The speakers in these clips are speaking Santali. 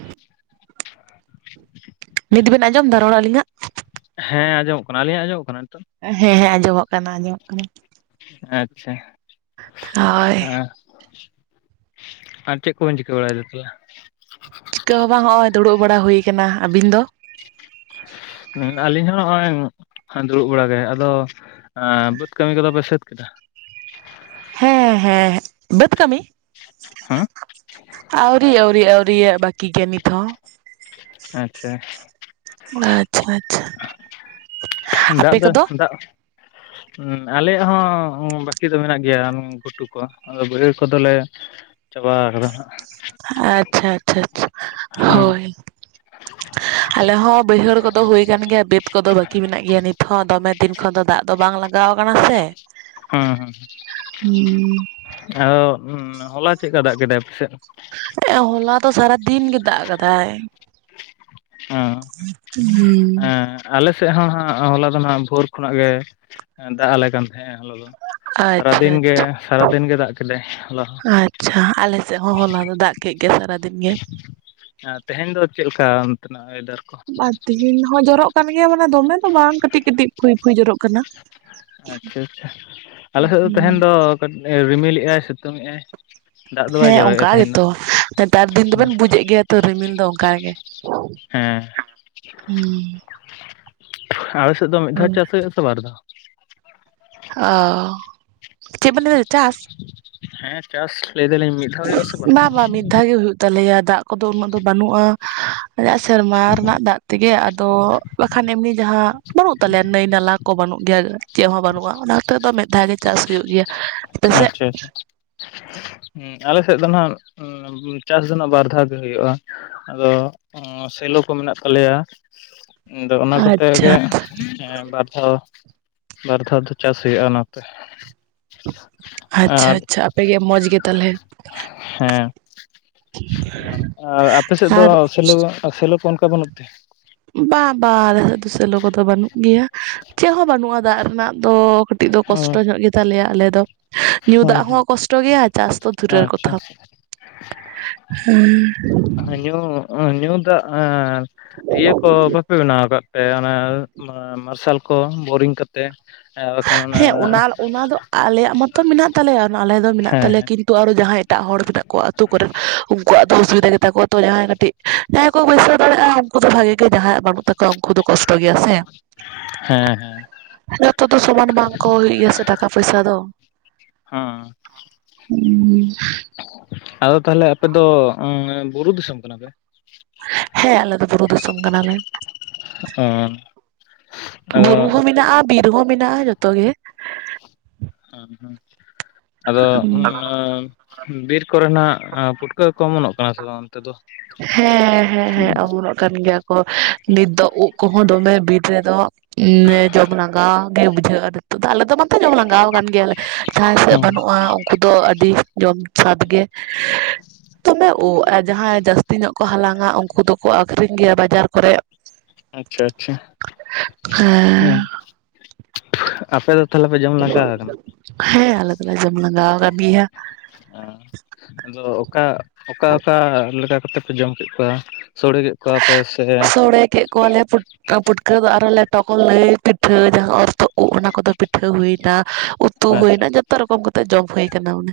[inaudible] ᱱᱤᱛ ᱵᱤᱱ ᱟᱸᱡᱚᱢ ᱮᱫᱟ ᱨᱚᱲ ᱟᱹᱞᱤᱧᱟᱸᱜ? ᱦᱮᱸ ᱟᱸᱡᱚᱢᱚᱜ ᱠᱟᱱᱟ ᱟᱞᱤᱧᱟᱜ ᱟᱸᱡᱚᱢᱚᱜ ᱠᱟᱱᱟ ᱱᱤᱛᱚᱜ? ᱦᱮᱸ ᱦᱮᱸ ᱟᱸᱡᱚᱢᱚᱜ ᱠᱟᱱᱟ ᱟᱸᱡᱚᱢᱚᱜ ᱠᱟᱱᱟ᱾ ᱟᱪᱪᱷᱟ ᱦᱳᱭ ᱦᱮᱸ᱾ ᱟᱨ ᱪᱮᱫ ᱠᱚᱵᱮᱱ ᱪᱤᱠᱟᱹ ᱵᱟᱲᱟᱭᱮᱫᱟ ᱛᱟᱞᱦᱮ? ᱤᱠᱟᱹ ᱦᱚᱸ ᱵᱟᱝ ᱦᱚᱸᱜᱼᱚᱭ ᱫᱩᱲᱩᱵ ᱵᱟᱲᱟ ᱦᱩᱭ ᱠᱟᱱᱟ, ᱟᱹᱵᱤᱱ ᱫᱚ? ᱦᱩᱸ ᱟᱞᱤᱧ ᱦᱚᱸ ᱦᱚᱸᱜᱼᱚᱭ ᱫᱩᱲᱩᱵ ᱵᱟᱲᱟ ᱜᱮ ᱟᱫᱚ ᱮᱸ ᱵᱟᱹᱫᱽ ᱠᱟᱹᱢᱤ ᱠᱚᱫᱚ ᱯᱮ ᱥᱟᱹᱛ ᱠᱮᱫᱟ? ᱦᱮᱸ ᱦᱮᱸ ᱵᱟᱹᱫᱽ ᱠᱟᱹᱢᱤ? ᱦᱮᱸ ᱟᱹᱨᱥᱤ ᱟᱹᱣᱨᱤ ᱟᱹᱣᱨᱤ᱾ [unintelligible] ᱵᱟᱹᱠᱤ ᱜᱮ ᱱᱤᱛ ᱦᱚᱸ᱾ ᱟᱪᱪᱷᱟ᱾ ᱟᱪᱪᱷᱟ ᱟᱪᱪᱷᱟ, ᱫᱟᱜ ᱟᱯᱮ ᱫᱚ ᱠᱚᱫᱚ? [inaudible] ᱦᱩᱸ ᱟᱞᱮᱭᱟᱜ ᱦᱚᱸ ᱩᱸ ᱵᱟᱠᱤ ᱫᱚ ᱢᱮᱱᱟᱜ ᱜᱮᱭᱟ ᱩᱸ ᱜᱷᱩᱴᱩ ᱠᱚ ᱟᱫᱚ ᱵᱟᱹᱭᱦᱟᱹᱲ ᱠᱚᱫᱚᱞᱮ ᱪᱟᱵᱟ ᱟᱠᱟᱫᱟᱸ ᱦᱟᱜ᱾ ᱟᱪᱪᱷᱟ ᱟᱪᱪᱷᱟ ᱟᱪᱷᱟ ᱦᱮᱸ ᱦᱳᱭ᱾ [inaudible] ᱟᱞᱮ ᱦᱚᱸ ᱵᱟᱹᱭᱦᱟᱹᱲ ᱠᱚᱫᱚ ᱦᱩᱭ ᱠᱟᱱ ᱜᱮᱭᱟ ᱵᱟᱹᱛ ᱠᱚᱫᱚ ᱵᱟᱹᱠᱤ ᱢᱮᱱᱟᱜ ᱜᱮᱭᱟ ᱱᱤᱛ ᱦᱚᱸ ᱫᱚᱢᱮ ᱫᱤᱱ ᱠᱷᱚᱱ ᱫᱚ ᱫᱟᱜ ᱫᱚ ᱵᱟᱝ ᱞᱟᱜᱟᱣ ᱟᱠᱟᱱᱟ ᱥᱮ᱾ ᱦᱩᱸ ᱦᱩᱸ ᱦᱩᱸ ᱟᱫᱚ ᱦᱚᱞᱟ ᱪᱮᱫᱠᱟ ᱫᱟᱜ ᱠᱮᱫᱟᱭ ᱟᱯᱮ ᱥᱮᱫ? ᱮᱸ ᱦᱚᱞᱟ ᱫᱚ ᱥᱟᱨᱟᱫᱤᱱ ᱜᱮ ᱫᱟᱜ ᱟᱠᱟᱫᱟᱭ᱾ ᱦᱚᱸ ᱦᱩᱸ ᱦᱮᱸ ᱟᱞᱮ ᱥᱮᱫ ᱦᱚᱸ ᱦᱟᱸᱜ ᱦᱚᱞᱟ ᱫᱚ ᱱᱟᱜ ᱵᱷᱳᱨ ᱠᱷᱚᱱᱟᱜ ᱜᱮ ᱮᱸ ᱫᱟᱜ ᱟᱞᱮ ᱠᱟᱱ ᱛᱟᱦᱮᱸᱜᱼᱟ ᱦᱚᱞᱟ ᱫᱚ᱾ ᱟᱪᱪᱷᱟ ᱥᱟᱨᱟᱫᱤᱱ ᱜᱮ ᱟᱪᱪᱷᱟ, ᱥᱟᱨᱟᱫᱤᱱ ᱜᱮ ᱫᱟᱜ ᱠᱮᱫᱟᱭ ᱦᱚᱞᱟ ᱦᱚᱸ ᱟᱪᱪᱷᱟ ᱟᱞᱮ ᱥᱮᱫ ᱦᱚᱸ ᱦᱚᱞᱟ ᱫᱚ ᱫᱟᱜ ᱠᱮᱜ ᱜᱮᱭᱟ ᱥᱟᱨᱟᱫᱤᱱ ᱜᱮ᱾ ᱟ ᱛᱮᱦᱮᱧ ᱫᱚ ᱪᱮᱫ ᱞᱮᱠᱟ ᱚᱱᱛᱮᱱᱟᱜ ᱚᱭᱮᱫᱟᱨ? ᱠᱚ? ᱵᱟ ᱛᱤᱦᱤᱧ ᱦᱚᱸ ᱡᱚᱨᱚᱜ ᱠᱟᱱ ᱜᱮᱭᱟ ᱢᱟᱱᱮ ᱫᱚᱢᱮ ᱫᱚ ᱵᱟᱝ ᱠᱟᱹᱴᱤᱡ ᱠᱟᱹᱴᱤᱡ ᱯᱷᱩᱭ ᱯᱷᱩᱭ ᱡᱚᱨᱚᱜ ᱠᱟᱱᱟ᱾ ᱟᱪᱪᱷᱟ ᱟᱪᱪᱷᱟ ᱟᱞᱮ ᱥᱮᱫ ᱫᱚ ᱦᱩᱸ ᱛᱮᱦᱮᱧ ᱫᱚ ᱠᱟᱴ ᱨᱤᱢᱤᱞᱮᱜ-ᱟᱭ ᱥᱤᱛᱝᱮᱜ-ᱟᱭ᱾ ᱫᱟᱜ ᱫᱚ ᱵᱟᱭ ᱦᱮᱸ ᱡᱚᱨᱚᱭᱮᱫ-ᱟ ᱚᱱᱠᱟ ᱛᱟᱦᱮᱧ ᱫᱚ᱾ ᱜᱮᱛᱚ ᱱᱮᱛᱟᱨ ᱫᱤᱱ ᱫᱚᱵᱮᱱ ᱵᱩᱡᱮᱫ ᱜᱮᱭᱟ ᱛᱚ ᱨᱤᱢᱤᱞ ᱫᱚ ᱚᱱᱠᱟ ᱜᱮ, ᱦᱮᱸ ᱦᱩᱸ᱾ ᱟᱯᱮ ᱥᱮᱫ ᱫᱚ ᱢᱤᱫ ᱫᱷᱟᱣ ᱦᱳᱭ ᱪᱟᱥ ᱦᱩᱭᱩᱜᱼᱟ ᱥᱮ ᱵᱟᱨ ᱫᱷᱟᱣ? ᱚ, ᱪᱮᱫ ᱵᱤᱱ ᱞᱟᱹᱭᱮᱫᱟ ᱪᱟᱥ? ᱦᱮᱸ ᱪᱟᱥ ᱞᱟᱹᱭ ᱫᱟᱞᱤᱧ ᱢᱤᱫ ᱫᱷᱟᱣ ᱦᱩᱭᱩᱜᱼᱟ ᱥᱮ ᱵᱟᱨ ᱫᱷᱟᱣ? ᱫᱷᱟ ᱜᱮ ᱦᱩᱭᱩᱜ ᱛᱟᱞᱮᱭᱟ ᱫᱟᱜ ᱠᱚᱫᱚ ᱩᱱᱟᱹᱜ ᱫᱚ ᱵᱟᱹᱱᱩᱜᱼᱟ ᱥᱮᱨᱢᱟ ᱨᱮᱱᱟᱜ ᱫᱟᱜ ᱛᱮᱜᱮ ᱟᱫᱚ ᱵᱟᱠᱷᱟᱱ ᱮᱢᱱᱤ ᱡᱟᱦᱟᱸ ᱵᱟᱹᱱᱩᱜ ᱛᱟᱞᱮᱭᱟ ᱱᱟᱹᱭ ᱱᱟᱞᱟ ᱠᱚ ᱵᱟᱹᱱᱩᱜ ᱜᱮᱭᱟ᱾ ᱪᱮᱫ ᱦᱚᱸ ᱵᱟᱹᱱᱩᱜᱼᱟ ᱚᱱᱟ ᱛᱮ ᱟᱫᱚ ᱢᱤᱫ ᱫᱷᱟᱣ ᱜᱮ ᱪᱟᱥ ᱦᱩᱭᱩᱜ ᱜᱮᱭᱟ᱾ ᱟᱯᱮᱥᱮᱫ ᱟᱪᱪᱷᱟ ᱟᱪᱪᱷᱟ᱾ ᱦᱩᱸ ᱟᱞᱮᱥᱮᱫ ᱫᱚ ᱱᱟᱦᱟᱜ ᱪᱟᱥ ᱫᱚ ᱱᱟᱜ ᱵᱟᱨ ᱫᱷᱟᱣ ᱜᱮ ᱦᱩᱭᱩᱜᱼᱟ᱾ ᱟᱫᱚ ᱩᱸ ᱥᱮᱞᱚ ᱠᱚ ᱢᱮᱱᱟᱜ ᱛᱟᱞᱮᱭᱟ, ᱟᱫᱚ ᱚᱱᱟ ᱠᱚᱛᱮ ᱟᱪᱪᱷᱟ ᱜᱮ ᱦᱮᱸ ᱵᱟᱨ ᱫᱷᱟᱣ ᱵᱟᱨ ᱫᱷᱟᱣ ᱫᱚ ᱪᱟᱥ ᱦᱩᱭᱩᱜᱼᱟ ᱚᱱᱟᱛᱮ᱾ ᱟᱪᱪᱷᱟ ᱟᱨ ᱟᱪᱪᱷᱟ ᱟᱯᱮ ᱜᱮ ᱢᱚᱡᱽ ᱜᱮ ᱛᱟᱞᱦᱮ᱾ ᱟ ᱟᱨ ᱟᱯᱮ ᱥᱮᱫ ᱫᱚ ᱟᱨ ᱥᱮᱞᱚ ᱥᱮᱞᱚ ᱠᱚ ᱚᱱᱠᱟ ᱵᱟᱹᱱᱩᱜ ᱛᱮ? ᱵᱟ ᱵᱟ ᱟᱞᱮ ᱥᱮᱫ ᱫᱚ ᱥᱮᱞᱳ ᱠᱚᱫᱚ ᱵᱟᱹᱱᱩᱜ ᱜᱮᱭᱟ ᱪᱮᱫ ᱦᱚᱸ ᱵᱟᱹᱱᱩᱜᱼᱟ ᱫᱟᱜ ᱨᱮᱱᱟᱜ ᱫᱚ ᱠᱟᱴᱤᱡ ᱫᱚ ᱚ ᱠᱚᱥᱴᱚ ᱧᱚᱜ ᱜᱮ ᱛᱟᱞᱮᱭᱟ ᱟᱞᱮ ᱫᱚ᱾ ᱧᱩ ᱫᱟᱜ ᱦᱚᱸ ᱠᱚᱥᱴᱚ ᱜᱮᱭᱟ ᱪᱟᱥ ᱫᱚ ᱫᱷᱩᱨᱮᱨ ᱟᱪᱪᱷᱟ ᱠᱚᱛᱷᱟ᱾ ᱦᱩᱸ᱾ ᱧᱩ ᱧᱩ ᱫᱟᱜ ᱮᱸ ᱤᱭᱟᱹ ᱠᱚ ᱵᱟᱯᱮ ᱵᱮᱱᱟᱣ ᱠᱟᱫ ᱯᱮ ᱚᱱᱮ ᱢᱟ ᱢᱟᱨᱥᱟᱞ? ᱠᱚ ᱵᱳᱨᱤᱝ ᱠᱟᱛᱮ ᱮ ᱵᱟᱠᱷᱟᱱ ᱚᱱᱟ ᱦᱮᱸ ᱚᱱᱟ ᱫᱚ ᱟᱞᱮᱭᱟᱜ ᱢᱟᱛᱚ ᱢᱮᱱᱟᱜ ᱛᱟᱞᱮᱭᱟ ᱚᱱᱟ ᱟᱞᱮ ᱫᱚ ᱢᱮᱱᱟᱜ ᱦᱮᱸ ᱛᱟᱞᱮᱭᱟ ᱦᱮᱸ ᱠᱤᱱᱛᱩ ᱟᱨᱚ ᱡᱟᱦᱟᱸᱭ ᱮᱴᱟᱜ ᱦᱚᱲ ᱢᱮᱱᱟᱜ ᱠᱚᱣᱟ ᱟᱹᱛᱩ ᱠᱚᱨᱮᱫ ᱩᱱᱠᱩᱣᱟᱜ ᱫᱚ ᱚᱥᱩᱵᱤᱫᱟ ᱜᱮᱛᱟ ᱠᱚᱣᱟ ᱛᱚ ᱡᱟᱦᱟᱸᱭ ᱠᱟᱹᱴᱤᱡ ᱡᱟᱦᱟᱸᱭ ᱠᱚ ᱵᱟᱹᱭᱥᱟᱹᱣ ᱫᱟᱲᱮᱭᱟᱜᱼᱟ ᱩᱱᱠᱩ ᱫᱚ ᱵᱷᱟᱜᱮ ᱜᱮ ᱡᱟᱦᱟᱸᱭᱟᱜ ᱵᱟᱹᱱᱩᱜ ᱛᱟ ᱠᱚ ᱩᱱᱠᱩ ᱫᱚ ᱠᱚᱥᱴᱚ ᱜᱮᱭᱟ ᱥᱮ ᱦᱮᱸ ᱦᱮᱸ [inaudible] ᱡᱷᱚᱛᱚ ᱥᱚᱢᱟᱱ ᱵᱟᱝ ᱠᱚ ᱦᱩᱭᱩᱜ ᱜᱮᱭᱟ ᱥᱮ ᱴᱟᱠᱟ ᱯᱩᱭᱥᱟ ᱫᱚ᱾ ᱦᱩᱸ᱾ ᱦᱩᱸ᱾ ᱟᱫᱚ ᱛᱟᱦᱚᱞᱮ ᱟᱯᱮ ᱫᱚ ᱩᱸ ᱵᱩᱨᱩ ᱫᱤᱥᱚᱢ ᱠᱟᱱᱟ ᱯᱮ? ᱦᱮᱸ ᱟᱞᱮ ᱫᱚ ᱵᱩᱨᱩ ᱫᱤᱥᱚᱢ ᱠᱟᱱᱟ ᱞᱮ᱾ ᱚ᱾ ᱵᱩᱨᱩ ᱦᱚᱸ ᱢᱮᱱᱟᱜᱼᱟ ᱵᱤᱨ ᱦᱚᱸ ᱢᱮᱱᱟᱜᱼᱟ ᱡᱚᱛᱚ ᱜᱮ᱾ ᱦᱩᱸ ᱦᱩᱸ ᱟᱫᱚ ᱦᱩᱸ, ᱚᱱᱟ ᱵᱤᱨ ᱠᱚᱨᱮᱱᱟᱜ ᱯᱩᱴᱠᱟᱹ ᱠᱚ ᱚᱢᱚᱱᱚᱜ ᱠᱟᱱᱟ ᱥᱮ ᱵᱟᱝ ᱚᱱᱛᱮ ᱫᱚ? ᱦᱮᱸ ᱦᱮᱸ ᱦᱮᱸ ᱚᱢᱚᱱᱚᱜ ᱠᱟᱱ ᱜᱮᱭᱟ ᱠᱚ ᱱᱤᱛ ᱫᱚ ᱩᱫᱽ ᱠᱚᱦᱚᱸ ᱫᱚᱢᱮ ᱵᱤᱨ ᱨᱮᱫᱚᱜ ᱱᱮ ᱡᱚᱢ ᱞᱟᱸᱜᱟ ᱜᱮ ᱵᱩᱡᱷᱟᱹᱜᱼᱟ ᱟᱫᱚ ᱱᱤᱛᱚᱜ ᱫᱚ ᱟᱞᱮ ᱫᱚ ᱵᱟᱝ ᱛᱚ ᱡᱚᱢ ᱞᱟᱸᱜᱟᱶ ᱠᱟᱱ ᱜᱮᱭᱟᱞᱮ ᱡᱟᱦᱟᱸᱭ ᱥᱮᱫ ᱦᱩᱸ ᱵᱟᱹᱱᱩᱜᱼᱟ ᱩᱝ ᱠᱩ ᱫᱚ ᱟᱹᱰᱤ ᱡᱚᱢ ᱥᱟᱫ ᱜᱮ ᱫᱚᱢᱮ ᱩᱫᱽ ᱡᱟᱦᱟᱸᱭ ᱡᱟᱹᱥ ᱛᱤ ᱧᱚᱜ ᱠᱚ ᱦᱟᱞᱟᱝᱟ ᱩᱱᱠᱩ ᱫᱚᱠᱚ ᱟᱠᱷᱨᱤᱧ ᱜᱮᱭᱟ ᱵᱟᱡᱟᱨ ᱠᱚᱨᱮᱜ᱾ ᱟᱪᱪᱷᱟ ᱟᱪᱪᱷᱟ ᱦᱩᱸ ᱦᱮᱸ ᱟᱯᱮ ᱫᱚ ᱛᱟᱦᱚᱞᱮ ᱯᱮ ᱡᱚᱢ ᱞᱟᱸᱜᱟ ᱟᱠᱟᱱᱟ ᱦᱮᱸ ᱟᱞᱮ ᱫᱚᱞᱮ ᱡᱚᱢ ᱞᱟᱸᱜᱟᱣ ᱠᱟᱱ ᱜᱤᱭᱟ᱾ ᱦᱮᱸ ᱟᱫᱚ ᱚᱠᱟ ᱚᱠᱟ ᱚᱠᱟ ᱞᱮᱠᱟ ᱠᱟᱛᱮ ᱯᱮ ᱡᱚᱢ ᱠᱮᱜ ᱠᱚᱣᱟ? ᱥᱳᱲᱮ ᱠᱮᱜ ᱠᱚᱣᱟ ᱯᱮ ᱥᱮ ᱥᱚᱲᱮ ᱠᱮᱫ ᱠᱚᱣᱟᱞᱮ ᱯᱷᱩ ᱠᱟ ᱯᱩᱴᱠᱟᱹ ᱫᱚ ᱟᱨᱚ ᱞᱮᱴᱚ ᱠᱚ ᱞᱟᱹᱭ ᱯᱤᱴᱷᱟᱹ ᱡᱟᱦᱟᱸ ᱚᱨᱛᱚ ᱩᱫᱽ ᱚᱱᱟ ᱠᱚᱫᱚ ᱯᱤᱴᱷᱟᱹ ᱦᱩᱭᱱᱟ᱾ ᱩᱛᱩ ᱟᱪᱪᱷᱟ ᱦᱩᱭᱱᱟ ᱡᱚᱛᱚ ᱨᱚᱠᱚᱢ ᱠᱟᱛᱮ ᱡᱚᱢ ᱦᱩᱭ ᱠᱟᱱᱟ ᱚᱱᱮ᱾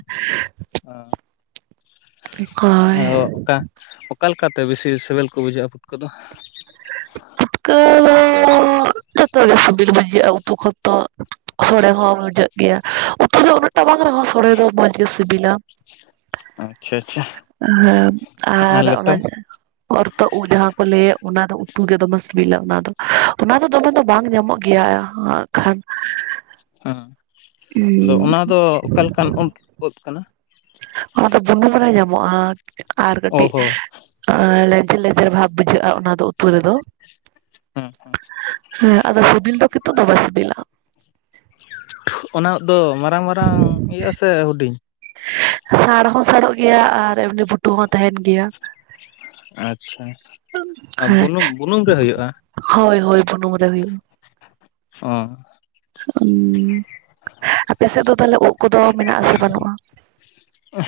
ᱦᱳᱭ ᱟ ᱚᱠᱟ ᱚ ᱚᱠᱟ ᱞᱮᱠᱟᱛᱮ ᱵᱮᱥᱤ ᱥᱮᱵᱮᱞ ᱠᱚ ᱵᱩᱡᱷᱟᱹᱜᱼᱟ ᱯᱩᱴᱠᱟᱹ ᱫᱚ? ᱠᱟᱻ ᱡᱷᱚᱛᱚ ᱜᱮ ᱥᱤᱵᱤᱞ ᱵᱩᱡᱷᱟᱹᱜᱼᱟ ᱩᱛᱩ ᱠᱷᱚᱱ ᱫᱚ᱾ ᱥᱚᱲᱮ ᱦᱚᱸ ᱵᱩᱡᱷᱟᱹᱜ ᱜᱮᱭᱟ ᱩᱛᱩ ᱫᱚ ᱩᱱᱟᱹᱜ ᱴᱟ ᱵᱟᱝ ᱨᱮᱦᱚᱸ ᱥᱚᱲᱮ ᱫᱚ ᱢᱚᱸᱡᱽ ᱜᱮ ᱥᱤᱵᱤᱞᱟ᱾ ᱟᱪᱪᱷᱟ ᱟᱪᱪᱷᱟ ᱦᱮᱸ ᱟᱨ ᱚᱱᱟ ᱚᱨ ᱛᱚᱜ ᱩᱫᱽ ᱡᱟᱦᱟᱸ ᱠᱚ ᱞᱟᱹᱭᱮᱫ ᱚᱱᱟ ᱫᱚ ᱩᱛᱩ ᱜᱮ ᱫᱚᱢᱮ ᱥᱤᱵᱤᱞᱟ ᱚᱱᱟ ᱫᱚ, ᱚᱱᱟ ᱫᱚ ᱫᱚᱢᱮ ᱫᱚ ᱵᱟᱝ ᱧᱟᱢᱚᱜ ᱜᱮᱭᱟ ᱦᱟᱸᱜ ᱠᱷᱟᱱ ᱦᱩᱸ᱾ ᱩᱸ᱾ ᱚᱱᱟ ᱫᱚ ᱚᱠᱟ ᱞᱮᱠᱟᱱ ᱩᱫᱽ ᱳᱫᱽ ᱠᱟᱱᱟ? ᱚᱱᱟ ᱫᱚ ᱵᱩᱱᱩᱢ ᱨᱮ ᱧᱟᱢᱚᱜᱼᱟ ᱟᱨ ᱚ ᱠᱟᱹᱴᱤᱡ ᱦᱚᱸ ᱟᱨ ᱞᱮᱸᱡᱮᱨ ᱞᱮᱸᱡᱮᱨ ᱵᱷᱟᱵᱽ ᱵᱩᱡᱷᱟᱹᱜᱼᱟ ᱚᱱᱟ ᱛᱚ ᱩᱛᱩ ᱨᱮᱫᱚ ᱦᱮᱸ ᱦᱮᱸ ᱟᱫᱚ ᱥᱤᱵᱤᱞ ᱫᱚ ᱠᱤᱱᱛᱩ ᱫᱚᱢᱮ ᱥᱤᱵᱤᱞᱟ᱾ ᱚᱱᱟ ᱫᱚ ᱢᱟᱨᱟᱝ ᱢᱟᱨᱟᱝ ᱦᱩᱭᱩᱜ ᱟᱥᱮ ᱦᱩᱰᱤᱧ ᱥᱟᱬ ᱦᱚᱸ ᱥᱟᱬᱚᱜ ᱜᱮᱭᱟ ᱟᱨ ᱮᱢᱱᱤ ᱵᱷᱩᱴᱩ ᱦᱚᱸ ᱛᱟᱦᱮᱱ ᱜᱮᱭᱟ ᱾ ᱟᱪᱪᱷᱟ ᱾ ᱦᱮᱸ ᱵᱩᱱᱩᱢ ᱵᱩᱱᱩᱢ ᱨᱮ ᱦᱩᱭᱩᱜᱼᱟ ᱦᱳᱭ ᱦᱳᱭ ᱵᱩᱱᱩᱢ ᱨᱮ ᱦᱩᱭᱩᱜᱼᱟ ᱾ ᱚ ᱾ ᱩᱸ ᱟᱯᱮ ᱥᱮᱫ ᱫᱚ ᱛᱟᱦᱚᱞᱮ ᱳᱫ ᱠᱚᱫᱚ ᱢᱮᱱᱟᱜ ᱟᱥᱮ ᱵᱟᱹᱱᱩᱜᱼᱟ?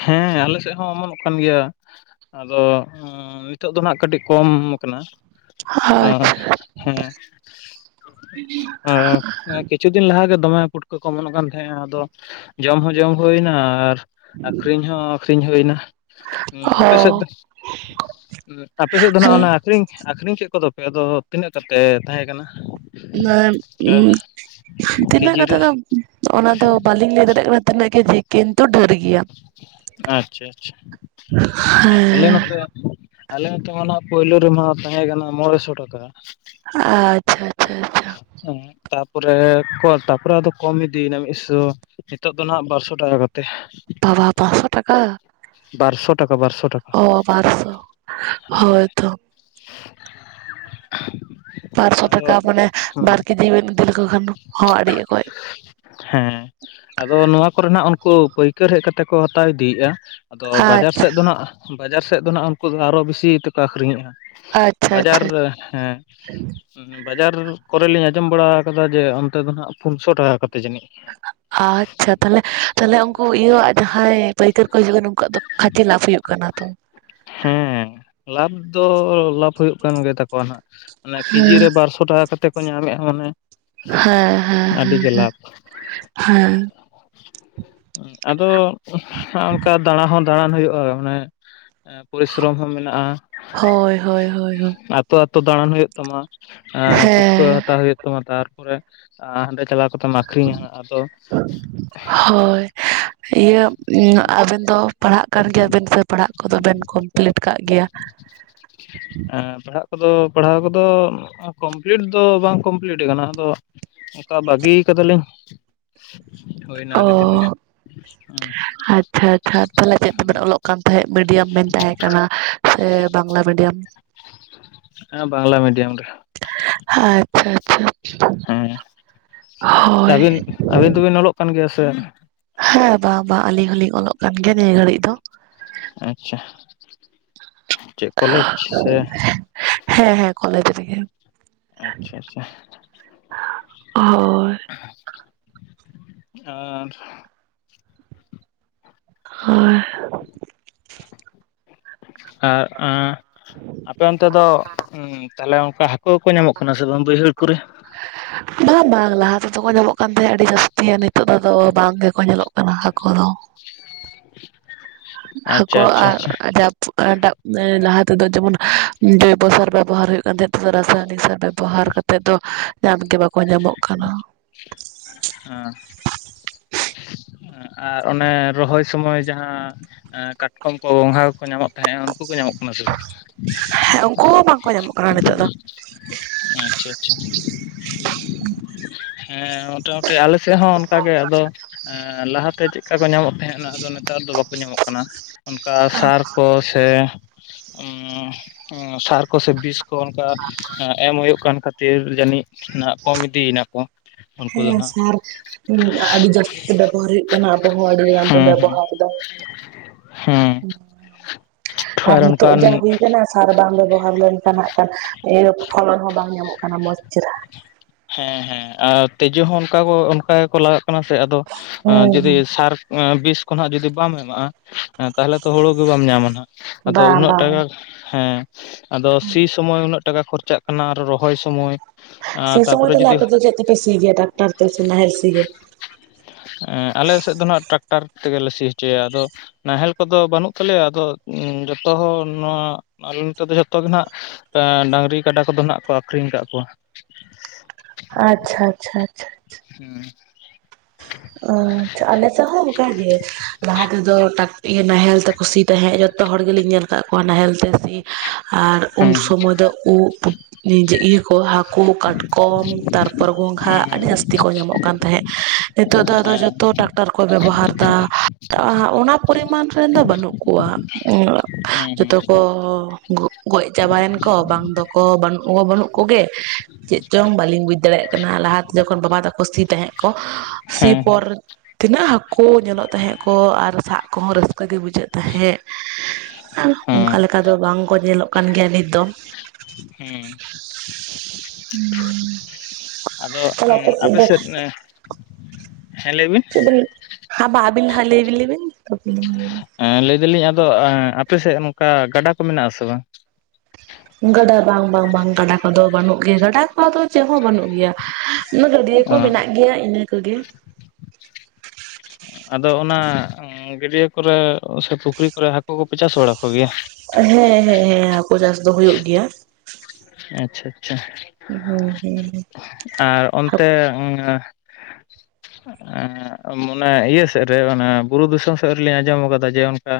ᱦᱮᱸ ᱟᱞᱮ ᱥᱮᱫ ᱦᱚᱸ ᱚᱢᱚᱱᱚᱜ ᱠᱟᱱ ᱜᱮᱭᱟ ᱾ ᱟᱫᱚ ᱱᱤᱛᱚᱜ ᱫᱚ ᱱᱟᱜ ᱠᱟᱹᱴᱤᱡ ᱠᱚᱢ ᱠᱟᱱᱟ᱿ ᱟᱪᱪᱷᱟ [unintelligible] ᱠᱤᱪᱷᱩ ᱫᱤᱱ ᱞᱟᱦᱟᱮ ᱫᱚᱢᱮ ᱯᱩᱴᱠᱟᱹ ᱠᱚ ᱚᱢᱚᱱᱚᱜ ᱠᱟᱱ ᱛᱟᱦᱮᱸ ᱟᱫᱚ ᱡᱚᱢ ᱦᱚᱸ ᱡᱚᱢ ᱦᱩᱭᱮᱱᱟ ᱟᱨ ᱟᱠᱷᱨᱤᱧ ᱦᱚᱸ ᱟᱹᱠᱷᱨᱤᱧ ᱦᱩᱭᱱᱟ ᱟᱯᱮ ᱥᱮᱫ ᱚ ᱫᱚ ᱟᱯᱮ ᱥᱮᱫ ᱫᱚ ᱱᱟᱸᱜ ᱚᱱᱮ ᱟᱹᱠᱷᱨᱤᱧ ᱟᱠᱷᱨᱤᱧ ᱠᱮᱫ ᱠᱚᱫᱚᱯᱮ ᱟᱫᱚ ᱛᱤᱱᱟᱹᱜ ᱠᱟᱛᱮᱫ ᱛᱟᱦᱮᱸ ᱠᱟᱱᱟ? ᱚᱱᱠᱟ [unintelligible] ᱛᱤᱱᱟᱹᱜ ᱠᱮᱡᱤ ᱨᱮ ᱠᱟᱛᱮᱫ ᱫᱚ ᱚᱱᱟ ᱵᱟᱹᱞᱤᱧ ᱞᱟᱹᱭ ᱫᱟᱲᱮᱭᱟ ᱠᱟᱱᱟ ᱛᱤᱱᱟᱹᱜ ᱠᱮᱡᱤ ᱠᱤᱱᱛᱩ ᱰᱷᱮᱨ ᱜᱮᱭᱟ ᱾ ᱟᱪᱪᱷᱟ ᱟᱪᱪᱷᱟ, ᱟᱞᱮ ᱦᱮᱸ ᱱᱚᱛᱮ ᱟᱞᱮ ᱱᱚᱛᱮ ᱢᱟ ᱯᱳᱭᱞᱳ ᱨᱮᱢᱟ ᱛᱟᱦᱮᱸ ᱠᱟᱱᱟ ᱢᱚᱬ ᱥᱚ ᱴᱟᱠᱟ ᱾ ᱟᱪᱪᱷᱟ ᱟᱪᱪᱷᱟ ᱟᱪᱪᱷᱟ ᱾ ᱦᱮᱸ ᱛᱟᱯᱚᱨᱮ ᱛᱟᱯᱚᱨᱮ ᱟᱫᱚ ᱠᱚᱢ ᱤᱫᱤᱭᱮᱱᱟ ᱢᱤᱫ ᱥᱚ ᱱᱤᱛᱚᱜ ᱫᱚ ᱱᱟᱜ ᱵᱟᱨᱥᱚ ᱴᱟᱠᱟ ᱠᱟᱛᱮ ᱾ ᱵᱟᱵᱟ ᱯᱟᱸᱪᱥᱚ ᱴᱟᱠᱟ ᱾ ᱵᱟᱨᱥᱚ ᱴᱟᱠᱟ ᱵᱟᱨᱥᱚ ᱴᱟᱠᱟ ᱾ ᱚ ᱵᱟᱨᱥᱚ ᱦᱳᱭᱛᱚ ᱾ [unintelligible] ᱯᱟᱨᱥᱚ ᱟᱫᱚ ᱴᱟᱠᱟ ᱢᱟᱱᱮ ᱦᱩᱸ ᱵᱟᱨ ᱠᱮᱡᱤ ᱵᱮᱱ ᱤᱫᱤ ᱞᱮᱠᱚ ᱠᱷᱟᱱ ᱦᱚᱸ ᱟᱹᱰᱤ ᱚᱠᱚᱡ ᱾ ᱦᱮᱸ ᱟᱫᱚ ᱱᱚᱣᱟ ᱠᱚᱨᱮᱱᱟᱜ ᱩᱱᱠᱩ ᱯᱟᱹᱭᱠᱟᱹᱨ ᱦᱮᱡ ᱠᱟᱛᱮ ᱠᱚ ᱦᱟᱛᱟᱣ ᱤᱫᱤᱭᱮᱫᱼᱟ᱾ ᱟᱫᱚ ᱵᱟᱡᱟᱨ ᱟᱪᱪᱷᱟ ᱥᱮᱫ ᱫᱚ ᱱᱟᱸᱜ ᱵᱟᱡᱟᱨ ᱥᱮᱫ ᱫᱚ ᱩᱱᱠᱩ ᱫᱚ ᱟᱨᱚ ᱵᱮᱥᱤ ᱛᱮᱠᱚ ᱟᱹᱠᱷᱨᱤᱧᱮᱜᱼᱟ ᱾ ᱟᱪᱪᱷᱟ ᱵᱟᱡᱟᱨ ᱟᱪᱪᱷᱟ ᱦᱮᱸ ᱵᱟᱡᱟᱨ ᱠᱚᱨᱮ ᱞᱤᱧ ᱟᱸᱡᱚᱢ ᱵᱟᱲᱟ ᱟᱠᱟᱫᱟ ᱡᱮ ᱚᱱᱛᱮ ᱫᱚ ᱱᱟᱜ ᱯᱩᱱᱥᱚ ᱴᱟᱠᱟ ᱠᱟᱛᱮ ᱡᱟᱹᱱᱤᱡ ᱾ ᱟᱪᱪᱷᱟ ᱛᱟᱦᱚᱞᱮ ᱛᱟᱦᱚᱞᱮ ᱩᱱᱠᱩ ᱤᱭᱟᱹᱣᱟᱜ ᱡᱟᱦᱟᱸᱭ ᱯᱟᱹᱭᱠᱟᱹᱨ ᱠᱚ ᱦᱤᱡᱩᱜ ᱠᱟᱱᱟ ᱩᱱᱠᱩᱣᱟᱜ ᱫᱚ ᱠᱷᱟᱪᱮ ᱞᱟᱵᱷ ᱦᱩᱭᱩᱜ ᱠᱟᱱᱟ ᱛᱚ ᱾ ᱦᱮᱸ ᱞᱟᱵᱷ ᱫᱚ ᱞᱟᱵᱷ ᱦᱩᱭᱩᱜ ᱠᱟᱱ ᱜᱮ ᱛᱟᱠᱚᱣᱟ ᱱᱟᱜ ᱾ ᱚᱱᱟ ᱠᱮᱡᱤ ᱦᱮᱸ ᱨᱮ ᱵᱟᱨᱥᱚ ᱴᱟᱠᱟ ᱠᱟᱛᱮᱫ ᱠᱚ ᱧᱟᱢᱮᱫᱼᱟ ᱢᱟᱱᱮ ᱦᱮᱸ ᱦᱮᱸ ᱟᱹᱰᱤᱜᱮ ᱦᱮᱸ ᱞᱟᱵᱷ ᱦᱮᱸ ᱾ ᱟᱫᱚ ᱚᱱᱠᱟ ᱫᱟᱬᱟ ᱦᱚᱸ ᱫᱟᱬᱟᱱ ᱦᱩᱭᱩᱜᱼᱟ ᱢᱟᱱᱮ ᱯᱚᱨᱤᱥᱨᱚᱢ ᱦᱚᱸ ᱢᱮᱱᱟᱜᱼᱟ ᱾ ᱦᱳᱭ ᱦᱳᱭ ᱦᱳᱭᱳᱭ ᱾ ᱟᱛᱳ ᱟᱛᱳ ᱫᱟᱲᱟᱱ ᱦᱩᱭᱩᱜ ᱛᱟᱢᱟ ᱮ ᱯᱩᱴᱠᱟᱹ ᱦᱮᱸ ᱦᱟᱛᱟᱣ ᱦᱩᱭᱩᱜ ᱛᱟᱨᱯᱚᱨᱮ ᱦᱟᱸᱰᱮ ᱪᱟᱞᱟᱣ ᱠᱟᱛᱮᱢ ᱟᱠᱷᱨᱤᱧᱟ ᱟᱫᱚ ᱦᱳᱭ [unintelligible] ᱤᱭᱟᱹ ᱟᱵᱤᱱ ᱫᱚ ᱯᱟᱲᱦᱟᱜ ᱠᱟᱱ ᱜᱮᱭᱟᱵᱤᱱ ᱯᱟᱲᱦᱟᱜ ᱠᱚᱫᱚ ᱵᱮᱱ ᱠᱚᱢᱯᱞᱤᱴ ᱠᱟᱜ ᱜᱮᱭᱟ? [unintelligible] [unintelligible] ᱦᱮᱸ ᱯᱟᱲᱦᱟᱜ ᱠᱚᱫᱚ ᱯᱟᱲᱦᱟᱣ ᱠᱚᱫᱚ ᱠᱚᱢᱯᱞᱤᱴ ᱫᱚ ᱵᱟᱝ ᱠᱚᱢᱯᱞᱤᱴ ᱟᱠᱟᱱᱟ ᱟᱫᱚ ᱚᱱᱠᱟ ᱵᱟᱹᱜᱤ ᱠᱟᱫᱟᱞᱤᱧ ᱾ ᱦᱳᱭᱱᱟ ᱟᱹᱰᱤ ᱫᱤᱱ ᱜᱮ ᱚ ᱾ ᱟᱪᱪᱷᱟ ᱟᱪᱪᱷᱟ ᱛᱟᱦᱚᱞᱮ ᱪᱮᱫ ᱛᱮᱵᱮᱱ ᱚᱞᱚᱜ ᱠᱟᱱ ᱛᱟᱦᱮᱸᱫ ᱢᱤᱰᱤᱭᱟᱢ ᱢᱮᱱ ᱛᱟᱦᱮᱸ ᱠᱟᱱᱟ ᱥᱮ ᱵᱟᱝᱞᱟ ᱢᱤᱰᱤᱭᱟᱢ? ᱦᱮᱸ ᱵᱟᱝᱞᱟ ᱢᱤᱰᱤᱭᱟᱢ ᱨᱮ। ᱟᱪᱪᱷᱟ ᱟᱪᱪᱷᱟ ᱦᱮᱸ ᱦᱳᱭ ᱟᱹᱵᱤᱱ ᱟᱹᱵᱤᱱ ᱫᱚᱵᱤᱱ ᱚᱞᱚᱜ ᱠᱟᱱ ᱜᱮᱭᱟ ᱥᱮ? ᱦᱮᱸ ᱵᱟᱝ ᱵᱟᱝ ᱟᱹᱞᱤᱧ ᱦᱚᱞᱤᱧ ᱚᱞᱚᱜ ᱠᱟᱱ ᱜᱮᱭᱟ ᱱᱤᱭᱟᱹ ᱜᱷᱟᱹᱲᱤᱡ ᱫᱚ ᱟᱪᱪᱷᱟ ᱪᱮᱫ ᱠᱚᱞᱮᱡᱽ ᱥᱮ ᱦᱮᱸ ᱦᱮᱸ ᱠᱚᱞᱡᱽ ᱨᱮᱜᱮ ᱟᱪᱪᱷᱟ ᱟᱪᱪᱷᱟ ᱦᱳᱭ ᱟᱨ ᱦᱳᱭ ᱟᱨ ᱟᱸ ᱟᱯᱮ ᱚᱱᱛᱮ ᱫᱚ ᱦᱩᱸ ᱛᱟᱦᱚᱞᱮ ᱚᱱᱠᱟ ᱦᱟᱹᱠᱩ ᱦᱚᱸᱠᱚ ᱧᱟᱢᱚᱜ ᱠᱟᱱᱟ ᱥᱮ ᱵᱟᱝ ᱵᱟᱹᱭᱦᱟᱹᱲ ᱠᱚᱨᱮ? ᱵᱟᱝ ᱵᱟᱝ ᱞᱟᱦᱟ ᱛᱮᱫᱚ ᱠᱚ ᱧᱟᱢᱚᱜ ᱠᱟᱱ ᱛᱟᱦᱮᱸᱫ ᱟᱹᱰᱤ ᱡᱟᱹᱥᱛᱤ ᱟᱨ ᱱᱤᱛᱚᱜ ᱫᱚᱫᱚ ᱵᱟᱝ ᱜᱮᱠᱚ ᱧᱮᱞᱚᱜ ᱠᱟᱱᱟ ᱦᱟᱠᱳ ᱫᱚ [unintelligible] ᱦᱟᱠᱳ ᱟᱪᱪᱷᱟ ᱟᱨ ᱟᱪᱪᱷᱟ [unintelligible] ᱮᱴᱟᱜ ᱮᱸ ᱞᱟᱦᱟ ᱛᱮᱫᱚ ᱡᱮᱢᱚᱱ ᱡᱚᱭᱵᱚ ᱥᱟᱨ ᱵᱮᱵᱚᱦᱟᱨ ᱦᱩᱭᱩᱜ ᱠᱟᱱ ᱛᱟᱦᱮᱸ [unintelligible] ᱨᱟᱥᱟᱭᱚᱱᱤᱠ ᱥᱟᱨ ᱵᱮᱵᱚᱦᱟᱨ ᱠᱟᱛᱮᱫ ᱛᱮᱫ ᱫᱚ ᱧᱟᱢ ᱜᱮ ᱵᱟᱠᱚ ᱧᱟᱢᱚᱜ ᱠᱟᱱᱟ ᱦᱮᱸ ᱟᱨ ᱚᱱᱮ ᱨᱚᱦᱚᱭ ᱥᱚᱢᱚᱭ ᱡᱟᱦᱟᱸ ᱠᱟᱴᱠᱚᱢ ᱠᱚ ᱜᱚᱸᱜᱷᱟ ᱠᱚᱠᱚ ᱧᱟᱢᱚᱜ ᱦᱮᱸ ᱩᱱᱠᱩ ᱠᱚ ᱧᱟᱢᱚᱜ ᱠᱟᱱᱟ ᱥᱮ ᱵᱟᱝ? ᱠᱚ ᱵᱟᱝᱠᱚ ᱧᱟᱢᱚᱜ ᱠᱟᱱᱟ ᱱᱤᱛᱚᱜ ᱫᱚ ᱟᱪᱪᱷᱟ ᱟᱪᱪᱷᱟ ᱦᱮᱸ ᱢᱳᱴᱟ ᱟᱞᱮᱥᱮᱫ ᱦᱚᱸ ᱚᱱᱠᱟ ᱜᱮ ᱟᱫᱚ ᱞᱟᱦᱟᱛᱮ ᱪᱮᱫᱠᱟ ᱠᱚ ᱧᱟᱢᱚᱜ ᱛᱟᱦᱮᱸᱱᱟ ᱟᱫᱚ ᱱᱮᱛᱟᱨ ᱫᱚ ᱵᱟᱠᱚ ᱧᱟᱢᱚᱜ ᱠᱟᱱᱟ ᱚᱱᱠᱟ ᱥᱟᱨ ᱠᱚ ᱥᱮ ᱩ ᱥᱟᱨ ᱠᱚ ᱥᱮ ᱵᱤᱥ ᱠᱚ ᱚᱱᱠᱟ ᱮᱸ ᱮᱢ ᱦᱩᱭᱩᱜ ᱠᱟᱱ ᱠᱷᱟᱹᱛᱤᱨ ᱡᱟᱹᱱᱤᱡ ᱱᱟᱜ ᱠᱚᱢ ᱤᱫᱤᱭᱮᱱᱟᱠᱚ ᱦᱮᱸ ᱥᱟᱨ ᱟᱹᱰᱤ ᱡᱟᱹᱥᱛᱤ ᱵᱮᱵᱚᱦᱟᱨ ᱦᱩᱭᱩᱜ ᱠᱟᱱᱟ ᱟᱵᱚ ᱦᱚᱸ ᱟᱹᱰᱤ ᱜᱟᱱ ᱵᱚᱱ ᱦᱮᱸ ᱦᱮᱸ ᱵᱮᱵᱚᱦᱟᱨᱫᱟ ᱦᱮᱸ [unintelligible] [unintelligible] ᱟᱨ ᱱᱤᱛᱳᱜ ᱚᱱᱠᱟᱱ ᱡᱟ ᱦᱩᱭ ᱠᱟᱱᱟ ᱥᱟᱨ ᱵᱟᱝ ᱵᱮᱵᱚᱦᱟᱨ ᱞᱮᱱᱠᱷᱟᱱ ᱦᱟᱸᱜ ᱠᱷᱟᱱ ᱤᱭᱟᱹ ᱯᱷᱚᱞᱚᱱ ᱦᱚᱸ ᱵᱟᱝ ᱧᱟᱢᱚᱜ ᱠᱟᱱᱟ ᱢᱚᱸᱡᱽ [unintelligible] ᱦᱮᱸ ᱦᱮᱸ ᱟᱨ ᱛᱤᱡᱳ ᱦᱚᱸ ᱚᱱᱠᱟ ᱚᱱᱠᱟᱜᱮ ᱠᱚ ᱞᱟᱜᱟᱜ ᱠᱟᱱᱟ ᱥᱮ ᱟᱫᱚ ᱡᱩᱫᱤ ᱦᱩᱸ ᱥᱟᱨ ᱵᱤᱥ ᱠᱷᱚᱱᱟᱜ ᱡᱩᱚᱫᱤ ᱵᱟᱢ ᱮᱢᱟᱜᱼᱟ, ᱛᱟᱦᱚᱞᱮ ᱛᱚ ᱦᱩᱲᱩ ᱜᱮ ᱵᱟᱢ ᱧᱟᱢᱟ ᱱᱟᱜ ᱟᱫᱚ ᱵᱟᱝ ᱩᱱᱟᱹᱜ ᱵᱟᱝ ᱴᱟᱠᱟ ᱦᱮᱸ ᱟᱫᱚ ᱥᱤ ᱥᱚᱢᱚᱭ ᱩᱱᱟᱹᱜ ᱴᱟᱠᱟ ᱠᱷᱚᱨᱪᱟᱜ ᱠᱟᱱᱟ ᱟᱨ ᱨᱚᱦᱚᱭ ᱥᱚᱢᱚᱭ ᱥᱮ ᱥᱚᱢᱚᱭ ᱛᱟᱯᱚᱨᱮ ᱛᱟᱦᱞᱮ ᱡᱩᱫᱤ ᱟᱯᱮ ᱫᱚ ᱪᱮᱫ ᱛᱮᱯᱮ ᱥᱤᱜᱮᱭᱟ ᱴᱟᱠᱴᱟᱨ ᱛᱮ ᱥᱮ ᱱᱟᱮᱞ ᱥᱤᱜᱮ? ᱮᱸ ᱟᱞᱮ ᱥᱮᱫ ᱫᱚ ᱱᱟᱜ ᱴᱟᱠᱴᱟᱨ ᱛᱮᱜᱮᱞᱮ ᱥᱤ ᱦᱚᱪᱚᱭᱟ ᱟᱫᱚ ᱱᱟᱦᱮᱞ ᱠᱚᱫᱚ ᱵᱟᱹᱱᱩᱜ ᱛᱟᱞᱮᱭᱟ ᱟᱫᱚ ᱡᱚᱛᱚ ᱦᱚᱲ ᱱᱚᱣᱟ ᱟᱞᱮ ᱱᱚᱛᱮ ᱫᱚ ᱡᱷᱚᱛᱚ ᱜᱮ ᱱᱟᱜ ᱟ ᱰᱟᱝᱨᱤ ᱠᱟᱰᱟ ᱠᱚᱫᱚ ᱱᱟᱸᱜ ᱠᱚ ᱟᱠᱷᱨᱤᱧ ᱠᱟᱜ ᱠᱚᱣᱟ ᱟᱪᱪᱷᱟ ᱟᱪᱪᱷᱟ ᱟᱪᱪᱷᱟ ᱦᱩᱸ ᱟᱪᱪᱷᱟ, ᱟᱞᱮ ᱥᱮᱫ ᱦᱚᱸ ᱚᱱᱠᱟ ᱜᱮ ᱞᱟᱦᱟ ᱛᱮᱫᱚ ᱴᱟᱠ ᱤᱭᱟᱹ ᱱᱟᱦᱮᱞ ᱛᱮ ᱠᱚ ᱥᱤ ᱛᱟᱦᱮᱸᱫ ᱡᱚᱛᱚ ᱦᱚᱲ ᱜᱮᱞᱤᱧ ᱧᱮᱞ ᱠᱟᱫ ᱠᱚᱣᱟ ᱱᱟᱦᱮᱞ ᱛᱮ ᱥᱤ ᱟᱨ ᱩᱱ ᱦᱮᱸ ᱥᱚᱢᱚᱭ ᱫᱚ [inaudible] ᱡᱮ ᱤᱭᱟᱹ ᱠᱚ ᱦᱟᱠᱳ, ᱠᱟᱴᱠᱚᱢ ᱛᱟᱨᱯᱚᱨ ᱜᱚᱝᱜᱷᱟ ᱦᱮᱸ ᱟᱹᱰᱤ ᱡᱟᱹᱥᱛᱤ ᱠᱚ ᱧᱟᱢᱚᱜ ᱠᱟᱱ ᱛᱟᱦᱮᱸᱜ᱾ ᱱᱤᱛᱚᱜ ᱫᱚ ᱟᱫᱚ ᱡᱷᱚᱛᱚ ᱴᱟᱠᱴᱟᱨ ᱠᱚ ᱵᱮᱵᱚᱦᱟᱨ ᱫᱟ ᱚᱱᱟ ᱯᱚᱨᱤᱢᱟᱱ ᱨᱮᱱ ᱫᱚ ᱵᱟᱹᱱᱩᱜ ᱠᱚᱣᱟ ᱡᱚᱛᱚ ᱠᱚ ᱜᱚᱡ ᱪᱟᱵᱟᱭᱮᱱ ᱠᱚ ᱵᱟᱝ ᱫᱚᱠᱚ [inaudible] ᱵᱟᱹᱱᱩᱜ ᱠᱚᱜᱮ ᱪᱮᱜ ᱪᱚᱝ ᱵᱟᱹᱞᱤᱧ ᱵᱩᱡᱽ ᱫᱟᱲᱮᱭᱟᱜ ᱠᱟᱱᱟ ᱞᱟᱦᱟᱛᱮ ᱡᱚᱠᱷᱚᱱ ᱵᱟᱵᱟ ᱛᱟᱠᱚ ᱥᱤ ᱛᱟᱦᱮᱸᱫ ᱠᱚ ᱦᱮᱸ ᱦᱮᱸ ᱥᱤᱯᱚᱨ ᱛᱤᱱᱟᱹᱜ ᱦᱟᱠᱳ ᱧᱮᱞᱚᱜ ᱛᱟᱦᱮᱸᱜ ᱠᱚ ᱟᱨ ᱥᱟᱵ ᱠᱚᱦᱚᱸ ᱨᱟᱹᱥᱠᱟᱹ ᱜᱮ ᱵᱩᱡᱷᱟᱹᱜ ᱛᱟᱦᱮᱸᱜ᱾ ᱟᱨ ᱚᱝᱠᱟ ᱦᱮᱸ ᱞᱮᱠᱟ ᱫᱚ ᱵᱟᱝᱠᱚ ᱧᱮᱞᱚᱜ ᱠᱟᱱ ᱜᱮᱭᱟ ᱱᱤᱛ ᱫᱚ ᱦᱮᱸ ᱟᱫᱚ ᱟᱯᱮ ᱥᱮᱫ ᱦᱮᱸ ᱞᱟᱹᱭ ᱵᱤᱱ ᱪᱮᱫ ᱦᱟᱸ ᱵᱟ ᱟᱵᱤᱱ ᱦᱟᱸᱜ ᱞᱟᱹᱭ ᱵᱤᱱ ᱞᱟᱹᱭ ᱵᱤᱱ ᱮᱸ ᱞᱟᱹᱭ ᱫᱟᱞᱤᱧ ᱟᱫᱚ ᱟᱯᱮ ᱥᱮᱫ ᱱᱚᱝᱠᱟ ᱜᱟᱰᱟ ᱠᱚ ᱢᱮᱱᱟᱜ ᱟᱥᱮ ᱵᱟᱝ? ᱜᱟᱰᱟ ᱵᱟᱝ ᱵᱟᱝ ᱵᱟᱝ ᱜᱟᱰᱟ ᱠᱚᱫᱚ ᱵᱟᱹᱱᱩᱜ ᱜᱮᱭᱟ ᱜᱟᱰᱟ ᱠᱚᱫᱚ ᱪᱮᱫ ᱦᱚᱸ ᱵᱟᱹᱱᱩᱜ ᱜᱮᱭᱟ ᱜᱟᱹᱰᱭᱟᱹ ᱠᱚ ᱢᱮᱱᱟᱜ ᱜᱮᱭᱟ ᱤᱱᱟᱹ ᱠᱚᱜᱮ᱾ [inaudible] ᱟᱫᱚ ᱚᱱᱟ ᱜᱟᱹᱰᱭᱟᱹ ᱠᱚᱨᱮ ᱥᱮ ᱯᱩᱠᱷᱨᱤ ᱠᱚᱨᱮ ᱦᱟᱠᱩ ᱠᱚᱯᱮ ᱪᱟᱥ ᱵᱟᱲᱟ ᱠᱚᱜᱮᱭᱟ? ᱦᱮᱸ ᱦᱮᱸ ᱦᱮᱸ ᱦᱟᱠᱳ ᱪᱟᱥ ᱫᱚ ᱦᱩᱭᱩᱜ ᱜᱮᱭᱟ᱾ ᱟᱪᱪᱷᱟ ᱟᱪᱪᱷᱟ ᱦᱩᱸ ᱦᱩᱸ ᱦᱩᱸ ᱟᱨ ᱚᱱᱛᱮ [unintelligible] ᱮᱸ ᱢᱚᱱᱮ ᱤᱭᱟᱹ ᱥᱮᱫ ᱨᱮ ᱚᱱᱟ ᱵᱩᱨᱩ ᱫᱤᱥᱚᱢ ᱥᱮᱫ ᱨᱮᱞᱤᱧ ᱟᱸᱡᱚᱢ ᱠᱟᱫᱟ ᱡᱮ ᱚᱱᱠᱟ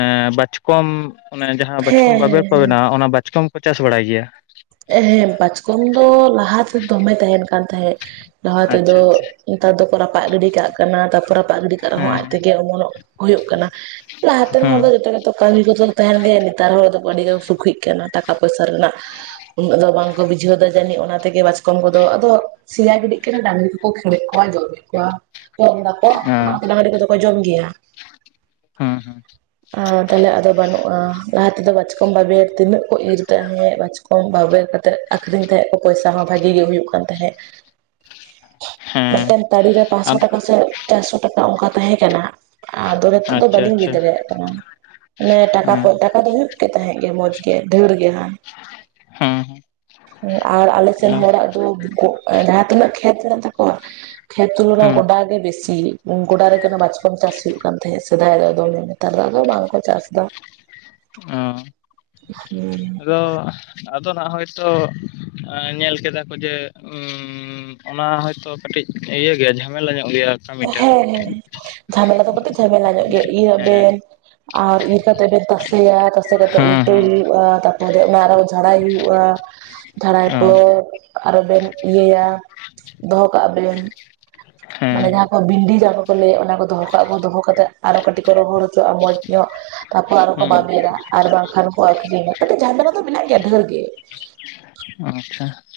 ᱮᱸ ᱵᱟᱪᱠᱚᱢ ᱚᱱᱮ ᱡᱟᱦᱟᱸ ᱵᱟᱪᱠᱚᱢ ᱦᱮᱸ ᱵᱟᱵᱮᱨ ᱠᱚ ᱦᱮᱸ ᱵᱮᱱᱟᱣᱟ ᱚᱱᱟ ᱵᱟᱪᱠᱚᱢ ᱠᱚ ᱪᱟᱥ ᱵᱟᱲᱟᱭ ᱜᱮᱭᱟ ᱮᱸᱻ ᱦᱮᱸ ᱵᱟᱪᱠᱚᱢ ᱫᱚ ᱞᱟᱦᱟ ᱛᱮ ᱫᱚᱢᱮ ᱛᱟᱦᱮᱸᱱ ᱠᱟᱱ ᱛᱟᱦᱮᱸᱫ ᱞᱟᱦᱟ ᱟᱪᱪᱷᱟ ᱛᱮᱫᱚ ᱟᱪᱪᱷᱟ ᱱᱮᱛᱟᱨ ᱫᱚᱠᱚ ᱨᱟᱯᱟᱜ ᱜᱤᱰᱤ ᱠᱟᱜ ᱠᱟᱱᱟ [inaudible] ᱨᱟᱯᱟᱜ ᱜᱤᱰᱤ ᱠᱟᱜ ᱨᱮᱦᱚᱸ ᱟᱡ ᱦᱮᱸ ᱛᱮᱜᱮ ᱚᱢᱚᱱᱚᱜ ᱦᱩᱭᱩᱜ ᱠᱟᱱᱟ ᱞᱟᱦᱟᱛᱮᱱ ᱦᱚᱲ ᱦᱮᱸ ᱫᱚ ᱡᱚᱛᱚ ᱛᱚ ᱠᱟᱹᱢᱤ ᱠᱚᱫᱚ ᱛᱟᱦᱮᱸᱱ ᱜᱮ ᱱᱮᱛᱟᱨ ᱦᱚᱲ ᱫᱚ ᱟᱹᱰᱤ ᱜᱮ ᱥᱩᱠᱷᱤᱜ ᱠᱟᱱᱟ ᱴᱟᱠᱟ ᱯᱚᱭᱥᱟ ᱨᱮᱱᱟᱜ ᱩᱱᱟᱹᱜ ᱫᱚ ᱵᱟᱝᱠᱚ ᱵᱩᱡᱷᱟᱹᱣ ᱮᱫᱟ ᱡᱟᱹᱱᱤᱡ ᱚᱱᱟ ᱛᱮᱜᱮ ᱵᱟᱪᱠᱚᱢ ᱠᱚᱫᱚ ᱟᱫᱚ ᱥᱮᱭᱟ ᱜᱤᱰᱤᱜ ᱠᱟᱱᱟ ᱰᱟᱝᱨᱤ ᱠᱚᱠᱚ ᱠᱷᱟᱹᱲᱮᱫ ᱠᱚᱣᱟ ᱡᱚᱢᱮᱫ ᱠᱚᱣᱟ ᱠᱚᱢ ᱫᱟᱠᱚ ᱦᱮᱸ ᱰᱟᱝᱨᱤ ᱠᱚᱫᱚ ᱠᱚ ᱡᱚᱢ ᱜᱮᱭᱟ ᱦᱩᱸ ᱦᱩᱸ ᱟᱨ ᱛᱟᱦᱚᱞᱮ ᱟᱫᱚ ᱵᱟᱹᱱᱩᱜᱼᱟ, ᱞᱟᱦᱟ ᱛᱮᱫᱚ ᱵᱟᱪᱠᱚᱢ ᱵᱟᱵᱮᱨ ᱛᱤᱱᱟᱹᱜ ᱠᱚ ᱤᱨ ᱛᱟᱦᱮᱸᱫ ᱵᱟᱪᱠᱚᱢ ᱵᱟᱵᱮᱨ ᱠᱟᱛᱮᱜ ᱟᱠᱷᱨᱤᱧ ᱛᱟᱦᱮᱸᱫ ᱠᱚ ᱯᱚᱭᱥᱟ ᱦᱚᱸ ᱵᱷᱟᱜᱤ ᱜᱮ ᱦᱩᱭᱩᱜ ᱠᱟᱱ ᱛᱟᱦᱮᱸᱫ᱾ ᱢᱤᱫ ᱦᱮᱸ ᱴᱟᱝ ᱛᱟᱲᱤ ᱯᱟᱸᱥᱥᱚ ᱟᱫ ᱴᱟᱠᱟ ᱥᱮ ᱪᱟᱨᱥᱚ ᱴᱟᱠᱟ ᱚᱱᱠᱟ ᱛᱟᱦᱮᱸ ᱠᱟᱱᱟ, ᱟᱫᱚ [inaudible] ᱫᱚ ᱟᱪᱪᱷᱟ ᱵᱟᱞᱤᱧ ᱞᱟᱹᱭ ᱟᱪᱪᱷᱟ ᱫᱟᱲᱮᱭᱟᱜ ᱠᱟᱱᱟ ᱚᱱᱮ ᱴᱟᱠᱟ ᱠᱷᱚᱡ ᱦᱮᱸ ᱴᱟᱠᱟ ᱫᱚ ᱦᱩᱭᱩᱜ ᱜᱮ ᱛᱟᱦᱮᱸᱜ ᱜᱮ ᱢᱚᱸᱡᱽ ᱜᱮ ᱰᱷᱮᱨ ᱜᱮ ᱦᱟᱸ ᱦᱩᱸ ᱦᱩᱸ ᱟᱨ ᱟᱞᱮ ᱥᱮᱱ ᱦᱚᱲᱟᱜ ᱫᱚ [inaudible] ᱡᱟᱦᱟᱸ ᱛᱤᱱᱟᱹᱜ ᱠᱷᱮᱛ ᱢᱮᱱᱟᱜ ᱛᱟᱠᱚᱣᱟ ᱠᱷᱮᱛ ᱛᱩᱞᱚᱱᱟ ᱦᱮᱸ ᱜᱚᱰᱟ ᱜᱮ ᱵᱤᱥᱤ ᱜᱚᱰᱟ ᱨᱮᱜᱮ ᱚᱱᱟ ᱵᱟᱪᱠᱚᱢ ᱪᱟᱥ ᱦᱩᱭᱩᱜ ᱠᱟᱱ ᱛᱟᱦᱮᱸᱫ ᱥᱮᱫᱟᱭ ᱫᱚ ᱫᱚᱢᱮ ᱱᱮᱛᱟᱨ ᱫᱚ ᱟᱫᱚ ᱵᱟᱝ ᱠᱚ ᱪᱟᱥ ᱫᱟ᱾ ᱚ ᱦᱩᱸ ᱟᱫᱚ ᱟᱫᱚ ᱦᱟᱸᱜ ᱦᱚᱭᱛᱚ ᱮᱸ ᱧᱮᱞ ᱠᱮᱫᱟ ᱠᱚ ᱡᱮ ᱩᱸ ᱚᱱᱟ ᱦᱚᱭᱛᱚ ᱠᱟᱹᱴᱤᱡ ᱤᱭᱟᱹ ᱜᱮᱭᱟ ᱡᱷᱟᱢᱮᱞᱟ ᱧᱚᱜ ᱜᱮᱭᱟ ᱠᱟᱹᱢᱤᱴᱟᱜ ᱦᱮᱸ ᱦᱮᱸ ᱡᱷᱟᱢᱮᱞᱟ ᱫᱚ ᱠᱟᱹᱴᱤᱡ ᱡᱷᱟᱢᱮᱞᱟ ᱧᱚᱜ ᱜᱮ ᱤᱭᱟᱹ ᱦᱮᱸ ᱵᱮᱱ ᱟᱨ ᱤᱨ ᱠᱟᱛᱮᱜ ᱵᱮᱱ ᱛᱟᱥᱮᱭᱟ ᱛᱟᱥᱮ ᱠᱟᱛᱮᱜ ᱦᱮᱸ ᱩᱞᱴᱟᱹᱣ ᱦᱮᱸ ᱦᱩᱭᱩᱜᱼᱟ ᱛᱟᱯᱚᱨᱮ ᱚᱱᱟ ᱟᱨᱚᱼᱼ ᱡᱷᱟᱲᱟᱭ ᱦᱩᱭᱩᱜᱼᱟ ᱡᱷᱟᱲᱟᱭ ᱚ ᱯᱚᱨᱼᱼ ᱟᱨᱚ ᱵᱮᱱ ᱤᱭᱟᱹᱭᱟ ᱫᱚᱦᱚ ᱠᱟᱜᱼᱟ ᱵᱮᱱ ᱢᱟᱱᱮ ᱦᱮᱸ ᱡᱟᱦᱟᱸ ᱠᱚ ᱵᱤᱰᱤᱭᱟ ᱠᱚ᱾ ᱠᱚ ᱞᱟᱹᱭᱟ ᱚᱱᱟ ᱠᱚ ᱫᱚᱦᱚ ᱠᱟᱜ ᱠᱚ ᱫᱚᱦᱚ ᱠᱟᱛᱮ ᱟᱨᱚ ᱠᱟᱹᱴᱤᱡ ᱠᱚ ᱨᱚᱦᱚᱲ ᱦᱚᱪᱚᱣᱟᱜᱼᱟ ᱢᱚᱸᱡᱽ ᱧᱚᱜᱼᱼ ᱛᱟᱯᱚᱨ ᱟᱨ ᱦᱚᱸᱠᱚ ᱦᱮᱸ ᱵᱟᱵᱮᱨᱟ ᱟᱨ ᱵᱟᱝᱠᱷᱟᱱ ᱠᱚ ᱟᱠᱷᱨᱤᱧᱟ ᱡᱷᱟᱢᱮᱞᱟ ᱫᱚ ᱢᱮᱱᱟᱜ ᱜᱮᱭᱟ ᱰᱷᱮᱨ ᱜᱮ᱾ ᱦᱮᱸ ᱟᱪᱪᱷᱟ᱾